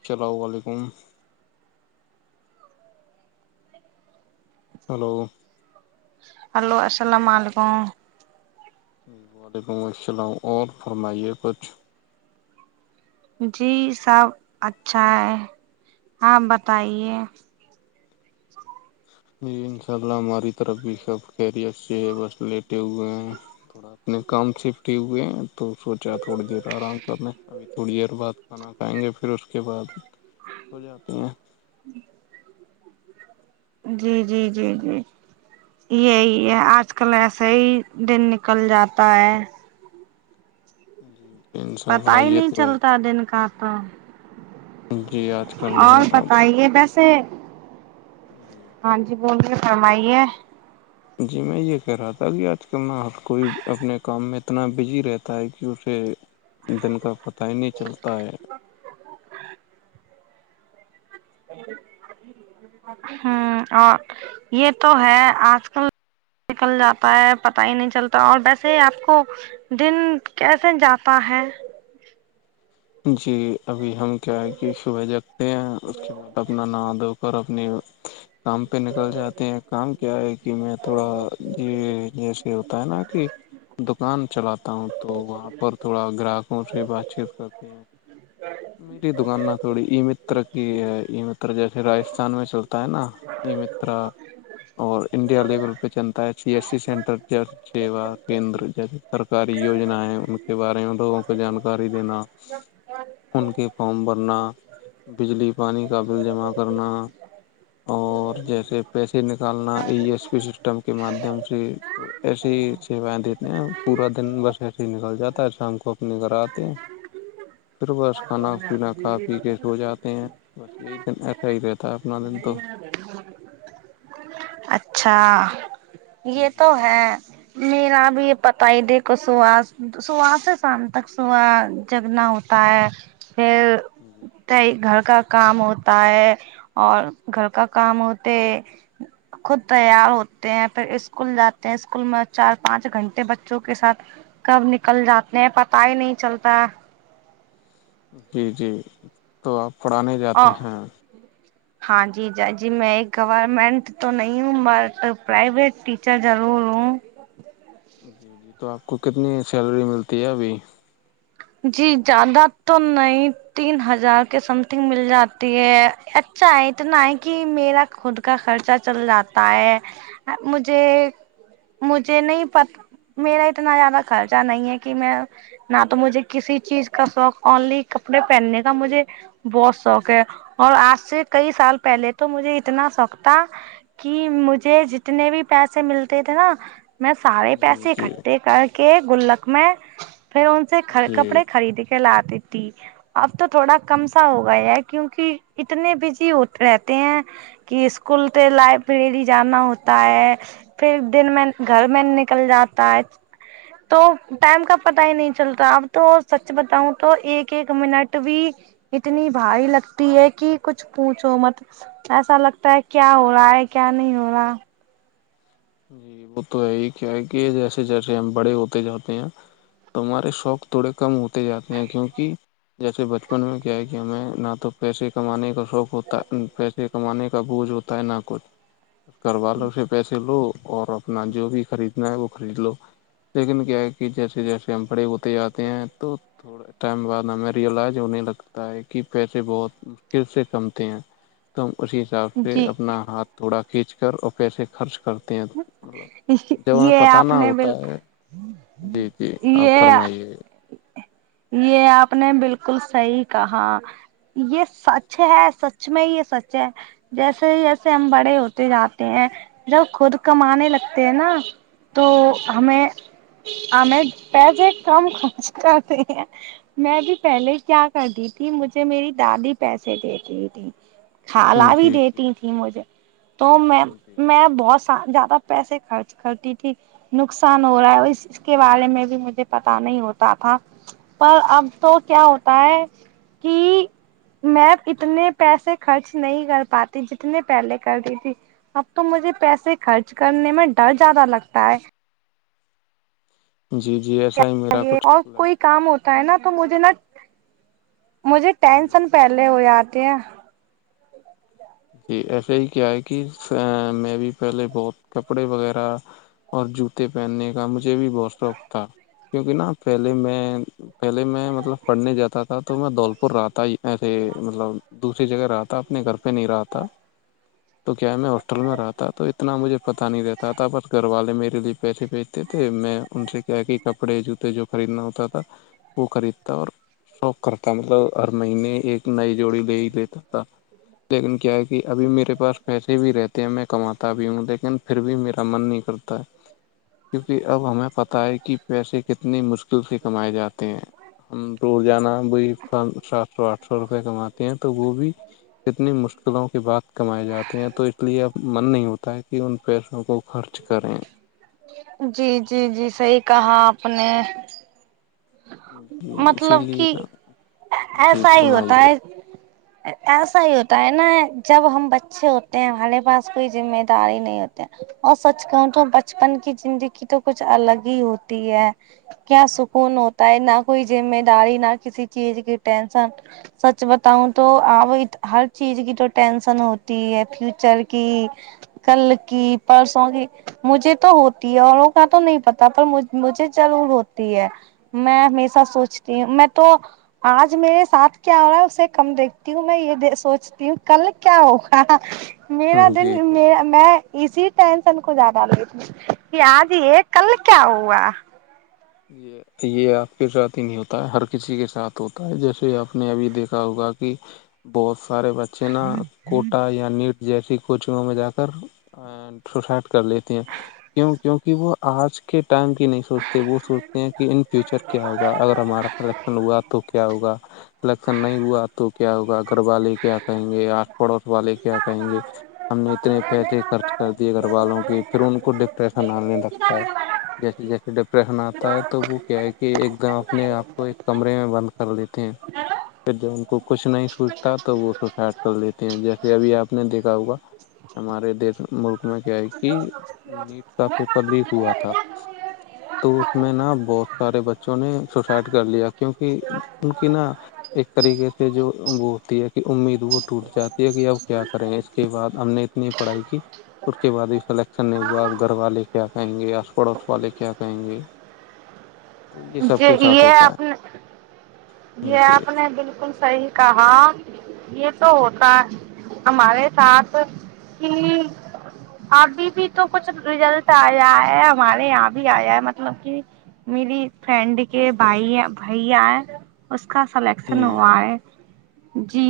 السلام علیکم hello hello السلام علیکم وعلیکم السلام اور فرمائیے بچھ جی سب اچھا ہے آپ بتائیے جی ان شاء اللہ ہماری طرف بھی سب کیری اچھی ہے بس لیٹے ہوئے ہیں تھوڑا اپنے کام سےفٹی ہوئے ہیں تو سوچا تھوڑی دیر آرام کرنا ابھی تھوڑی دیر بعد کھانا کھائیں گے پھر اس کے بعد ہو جاتے ہیں جی جی جی جی جی یہی ہے آج کل ایسے ہی دن نکل جاتا ہے جی انشاء پتا اللہ ہی یہ نہیں تو ہے چلتا دن کا تو جی آج کل اور نا اب بتائیے ویسے جی ہاں جی بولیے فرمائیے جی میں یہ کہہ رہا تھا کہ آج کل میں ہر کوئی اپنے کام میں اتنا بزی رہتا ہے کہ اسے دن کا پتہ ہی نہیں چلتا ہے ہ اور یہ تو ہے آج کل نکل جاتا ہے پتہ ہی نہیں چلتا اور ویسے ہی آپ کو دن کیسے جاتا ہے جی ابھی ہم کیا ہے کہ صبح جگتے ہیں اس کے بعد اپنا ن د اور اپنی کام پہ نکل جاتے ہیں کام کیا ہے کہ میں تھوڑا یہ جیسے ہوتا ہے نا کہ دکان چلاتا ہوں تو وہاں پر تھوڑا گراہکوں سے بات چیت کر پار میری دکان نہ تھوڑی ای متر کی ہے ای متر جیسے راجستھان میں چلتا ہے نا یہ مترا اور انڈیا لیول پہ چلتا ہے سی ایس سی سینٹر ج سیوا کیندر جس سرکاری یجنا ہے ان کے بارے میں لوگوں کو جانکاری دینا ان کے فارم بھرنا بجلی پانی کا بل جمع کرنا اور جیسے پیسے نکالنا ای ایس پی سسٹم کے مادھیم سے ایسی ہی سیوائیں دیتے ہیں پورا دن بس ایسے ہی نکل جا ہے شام کو اپنے گھر آتے ہیں پھر بس کھانا پینا کا پی کے سو جاتے ہیں بس یہی دن ایسا ہی رہتا ہے اپنا دن تو اچھا یہ تو ہے میرا اب یہ پتا ہی دیکھو صبح صبح سے شام تک صبح جگنا ہوتا پ پھر جی جی گھر کا کام ہوتا ہے اور گھر کا کام ہوتے خود تیار ہوتے ہیں پھر اسکول جاتے ہیں اسکول میں چار پانچ گھنٹے بچوں کے ساتھ کب نکل جاتے ہیں پتا ہی نہیں چلتا جی جی تو آپ پڑھانے جاتے اور ہیں ہاں جی ج جی میں ایک گورمنٹ تو نہیں ہوں بٹ پرائیویٹ ٹیچر ضرور ہوں جی جی تو آپ کو کتنی سیلری ملتی ہے ابھی جی زیادہ تو نہیں تین ہزار کے سم تھنگ مل جاتی ہے اچھا اتنا ہے کہ میرا خود کا خرچہ چل جاتا ہے مجھے مجھے نہیں پ میرا اتنا زیادہ خرچہ نہیں ہے کہ میں نہ تو مجھے کسی چیز کا شوق آنلی کپڑے پہننے کا مجھے بہت شوق ہے اور آج سے کئی سال پہلے تو مجھے اتنا شوق تھا کہ مجھے جتنے بھی پیسے ملتے تھے نا میں سارے جی پیسے جی اکٹھے کر کے گلک میں پھر ان سے کھر کر جی خرید کے لا دی ت اب تو تھوڑا کم سا ہوگا کیونکہ اتنے بزی ہو رہتے ہیں کہ اسکول کے لائ پری جانا ہوتا ہے پھر دن میں گھر میں نکل جاتا ہے تو ٹائم کا پتہ ہی نہیں چلتا ا تو سچ بتاؤں تو ایک ایک منٹ بھی اتنی بھاری لگتی ہے کہ کچھ پونچھو مت ایسا لگتا ہے کیا ہو رہا ہے کیا نہیں ہو رہا جی وہ تو ہے ہی کیا ہے کہ جیسے جیسے ہم بڑے ہوتے جاتے ہیں ت ہمہارے شوق تھوڑے کم ہوتے جاتے ہیں کیونکہ جیسے بچپن میں کیا ہے کہ ہمیں نہ تو پیسے کمانے کا شوق ہوتا پ کمانے کا بوجھ ہوتا ہے نہ کچھ [unintelligible] گھر والوں سے پیسے لو اور اپنا جو بھی خریدنا ہے وہ خرید لو لیکن کیا ہے کہ جیسے جیسے ہم بڑے ہوتے جاتے ہیں تو ٹائم بعد ہمیں ریئلائز ہونے لگتا ہے کہ پیسے بہت مشکل سے کمتے ہیں تو ہم اسی حساب سے جی اپنا ہاتھ تھوڑا کھینچ کر اور پیسے خرچ کرتے ہیں مطلب جب یہ ہمیں پتہ آپ نہ نے بال ہوتا ہے جی جی آپ یہ فرمائیے یہ آپ نے بالکل صحیح کہا یہ سچ ہے سچ میں یہ سچ ہے جیسے ہی جیسے ہم جی بڑے ہوتے جاتے ہیں جب خود کمانے لگتے ہیں نا تو جی ہمیں ہمیں پیسے کم خرچ کرتے ہیں میں بھی پہلے کیا کرتی تھی مجھے میری دادی پیسے دیتی تھی کالا بھی جی جی دیتی تھیں مجھے تو میں جی میں بہت س زیادہ پیسے خرچ کرتی تھی نقصان ہو رہا ہے اور اس اس کے بارے میں بھی مجھے پتا نہیں ہوتا تھا پر اب تو کیا ہوتا ہے کہ میں اتنے پیسے خرچ نہیں کر پاتی جتنے پہلے کرتی تھی اب تو مجھے پیسے خرچ کرنے میں ڈر زیادہ لگتا ہے جی جی ا اور کوئی کام ہوتا ہے نا تو مجھے نا مجھے جی ٹینشن پ ے ہو آتے ہیں جی ایسا ہی کیا ہے کہ میں بھی پہلے بہت کپڑے وغیرہ اور جوتے پہننے کا مجھے بھی بہت شوق تھا کیونکہ نا پہلے میں پہلے میں مطلب پڑھنے جاتا تھا تو میں دھولپور رہاتا ایسے مطلب دوسری جگہ رہاتا اپنے گھر پہ پہ نہیں رہ تھا تو کیا میں ہاسٹل میں رہا تھا تو اتنا مجھے پتہ نہیں رہتا تھا بس گھر والے میرے لیے پیسے پی تھے میں ان سے کیا کہ کپڑے جوتے جو خریدنا ہوتا تھا وہ خریدتا اور شوق کرتا مطلب ہر مہینے ایک نئی جوڑی لے ہی لیتا تھا لیکن کیا ہے کہ ابھی میرے پاس پیسے بھی رہتے ہیں میں کماتا بھی ہوں لیکن پھر بھی میرا من نہیں کرتا تو کیونکہ اب ہمیں پتہ ہے کہ پیسے کتنے مشکل سے کمائے جاتے ہیں ہم توور جانا ب سات سو آٹھ سو روپے کماتے ہیں تو وہ بھی کتنی مشکلوں کی بات کمائی جاتی ہیں تو اس لیے اب من نہیں ہوتا ہے کہ ان پیسوں کو خرچ کریں جی جی جی صحی کہا آپ نے جی اسی مطلب لیے کہ نا جی ایسا ہی ہوتا ہے فرمائیے ایسا ہی ہوتا ہے نا جب ہم بچے ہوتے ہیں ہمارے پاس کوئی ذمہ داری نہیں ہوتے اور سچ کہوں تو بچپن کی زندگی تو کچھ الگ ہی ہوتی ہے کیا سکون ہوتا ہے نہ کوئی ذمہ داری نہ کسی چیز کی ٹینشن سچ بتاؤں تو اب ہر چیز کی تو ٹینشن ہوتی ہے فیوچر کی کل کی پرسوں کی مجھے تو ہوتی ہے اوروں کا تو نہیں پتا پر مجھے ضرور ہوتی ہے میں ہمیشہ سوچتی ہوں میں تو آج میرے ساتھ کیا ہو رہا ہے اسے کم دیکھتی ہوں میں یہ سوچتی ہوں کل کیا ہوگا میرا دن جی میرا میں اسی ٹینشن کو زیادہ لتی ہوں کہ آج یہ کل کیا ہوا [inaudible] یہ آپ کے ساتھ ہی نہیں ہوتا ہے ہر کسی کے ساتھ ہوتا ہے جیسے آپ نے ابھی دیکھا ہوگا کہ بہت سارے بچے نا کوٹا یا نیٹ جیسی کوچنگوں میں جا کر سوسائڈ کر لیتے ہیں کیو کیوکی وہ آج کے ٹائم کی نہیں سوچتے وہ سوچتے کہ ان فیوچر کیا ہوگا اگر ہمارا سیلکشن ہوا تو کیا ہوا سیلکشن نہیں ہوا تو کیا ہوگا گھر والے کیا کہیں گے آس پڑوس والے کیا کہیں گے ہم نے اتنے پیسے خرچ کر دیے گھر والوں کے پھر ان کو ڈپریشن آنے لگتا ہے جیسے جیسے ڈپریشن آتا ہے تو وہ کیا ہے کہ ایک دم اپنے آپ کو ایک کمرے میں بند کر لیتے ہیں پھر جب ان کو کچھ نہیں سوچتا تو وہ سوسائڈ کر لیتے ہیں جیسے ابھی آپ نے دیکھا ہوگا ہمارے دیش ملک میں کیا ہے کہ نیٹ کا پیپر لیک ہوا تھا تو میں نا بہت سارے بچوں نے سوسائڈ کر لیا کیونکہ ان کی نا ایک طریقے سے جو وہ ہوتی ہے کہ امید وہ ٹوٹ جاتی ہے کہ اب کیا کریں اس کے بعد ہم نے اتنی پڑھائی کی اس کے بعد بھی سلیکشن نہیں ہوا آپ گھر والے کیا کہیں گے آس پڑوس والے کیا کہیں گے تو سب کے ساتھ یہ ہوتا آپ نے ہے یہ جی آپ نے بالکل صحیح کہا یہ تو ہوتا ہمارے ساتھ ہی ابھی بھی تو کچھ رزلٹ آیا ہے ہمارے یہاں بھی آیا ہے مطلب کہ میری فرینڈ کے بھائی بھی آئے اس کا سلیکشن جی ہوا ہے جی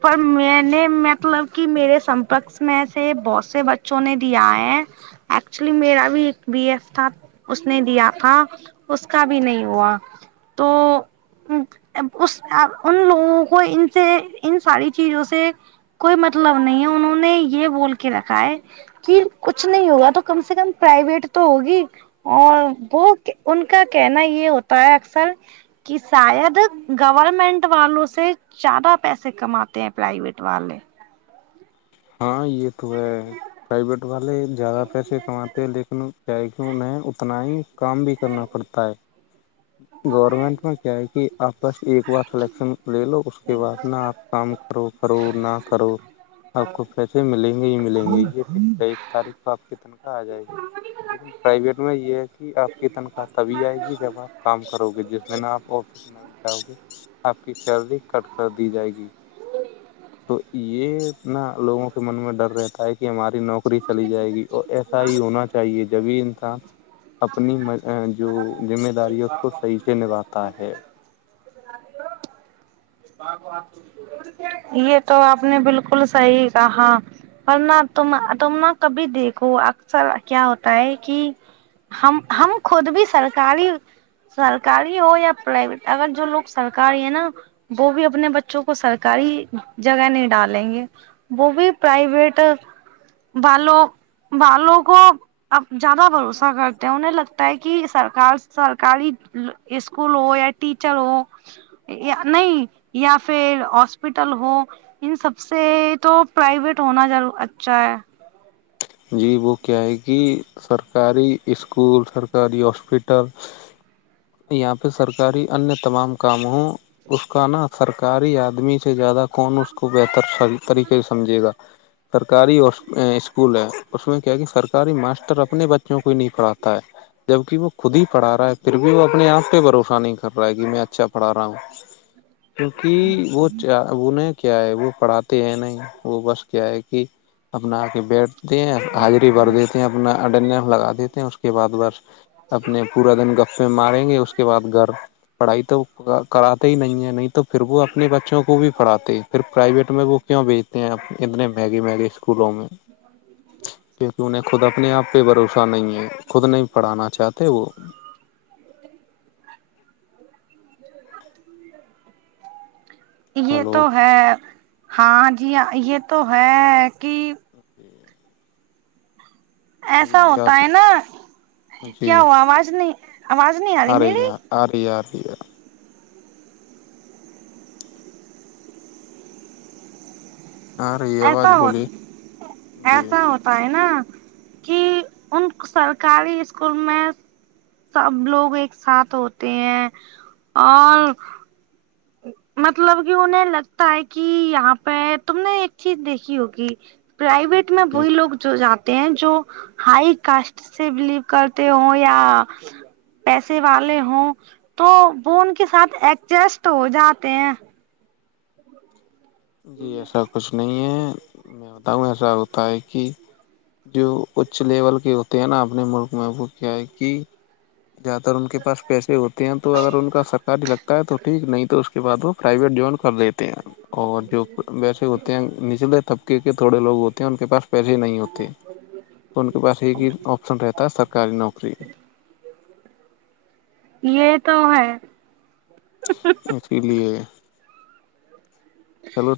پر میں نے مطلب کہ میرے سمپرک میں سے بہت سے بچوں نے دیا ہے ایکچولی میرا بھی ایک بی ایف تھا اس نے دیا تھا اس کا بھی نہیں ہوا تو ان لوگوں کو ان سے ان ساری چیزوں سے کوئی مطلب نہیں ہے انہوں نے یہ بول کے رکھا ہے کی کچھ نہیں ہوگا تو کم سے کم پرائیویٹ تو ہوگی اور وہ ان کا کہنا یہ ہوتا ہے اکثر یہ شاید گورورمنٹ والوں سے زیادہ پیسے کماتے ہیں پرائیویٹ والے ہاں یہ تو ہے پرائیویٹ والے زیادہ پیسے کماتے ہیں لیکن کیا کیوں انہیں اتنا ہی کام بھی کرنا پڑتا ہے گورنمنٹ میں کیا ہے کہ آپ بس ایک بار سلیکشن لے لو اس کے بعد نا آپ کام کرو کرو نہ کرو آپ کو پیسے ملیں گے ہی ملیں گے یہ ایک تاریخ کو آپ کی تنخواہ آ جائے گی لیکن پرائیویٹ میں یہ ہے کہ آپ کی تنخواہ تبھی آئے گی جب آپ کام کرو گے جس میں آپ آفس گ آپ کی چردی کٹ کر دی جائے گی تو یہنا لوگوں کے من میں ڈر رہتا ہے کہ ہماری نوک نوکری چلی جائے گی اور ایسا ہی ہونا چاہیے جبھی انسان اپنی جو ذمہ داری ہے اس کو صحیح سے نبھاتا ہے ب کو آ یہ تو آپ نے بالکل صحیح کہا ورنہ تم تم نہ کبھی دیکھو اکثر کیا ہوتا ہے کہ ہم ہم خود بھی سرکاری سرکاری ہو یا پرائیویٹ اگر جو لوگ سرکاری ہے نا وہ بھی اپنے بچوں کو سرکاری جگہ نہیں ڈالیں گے وہ بھی پرائیوٹ بالو بالو کو اب زیادہ بھروسہ کرتے ہیں انہیں لگتا ہے کہ سرکار سرکاری یہ اسکول ہو یا ٹیچر ہو نہیں یا پھر ہاسپٹل ہو ان سب سے تو پرائیویٹ ہونا اچھا ہے جی وہ کیا ہے کہ سرکاری اسکول سرکاری ہاسپیٹل یہاں پہ سرکاری انیہ تمام کام ہوں اس کا نا سرکاری آدمی سے زیادہ کون اس کو بہتر طریقے سے سمجھے گا سرکاری اور اسکول اسکول ہے اس میں کیا کہ سرکاری ماسٹر اپنے بچوں کو ہی نہیں پڑھاتا ہے جبک وہ خود ہی پڑھا رہا ہے پھر بھی وہ اپنے آپ پہ بوشانی نہیں کر کر رہا ہے کہ میں اچھا پڑھا رہا ہوں کیونکہ وہ وہ نہیں کیا ہے وہ پڑھاتے ہیں نہیں وہ بس کیا ہے کہ اپنا آ کے بیٹ د ہیں حاضری بھر دیتے ہیں اپنا اڈنڈنس لگا دیتے ہیں اس کے بعد بس اپنے پورا دن گپے ماریں گے اس کے بعد گھر پڑھائی تو کراتے ہی نہیں ہے نہیں تو پھر وہ اپنے بچوں کو بھی پڑھاتے پھر پرائیویٹ میں وہ کیوں بیچتے ہیںپ اتنے میگی میگی اسکولوں میں کیونکہ انہیں خود اپنے آپ پہ بھروسہ نہیں ہے خود نہیں پڑھانا چاہتے وہ یہ تو ہیلو ہے ہاں جی یہ تو ہے کہ ایسا ابھی ہوتا آپ ہے نا جی کیا ہوا آواز نہیں آواز نہیں آ رہی میری ا رہ ا رہیا آ رہی ہے آواز ایسا ہوت بولی جی ایسا ہوتا پائے نا کہ ان سرکاری اسکول میں سب لوگ ایک ساتھ ہوتے ہیں اور مطلب کہ انہیں لگتا ہے کہ یہاں پہ تم نے ایک چیز دیکھی ہوگی پرائویٹ میں جی وہی لوگ جو جاتے ہیں جو ہائی کاسٹ سے بلیو کرتے ہ یا پیسے والے ہوں تو وہ ان کے ساتھ ایڈجسٹ ہو جاتے ہیں جی ایسا کچھ نہیں ہے میں بتاؤں ایسا ہوتا ہے کہ جو اچ لیول کے ہوتے ہیں نا اپنے ملک میں وہ کیا ہے کہ زیاد تر ان کے پاس پیسے ہوتے ہیں تو اگر ان کا سرکاری لگتا ہے تو ٹھیک نہیں تو اس کے بعد وہ پرائیویٹ جوان کر دیتے ہیں اور جو ویسے ہوتے ہیں نچلے طبقے کے تھوڑے لوگ ہوتے ہیں ان کے پاس پہلے نہیں ہوتے تو ان کے پاس ایک ہی آپشن رہتا سرکاری نوکری یہ تو ہے اسی لیے چلو [inaudible]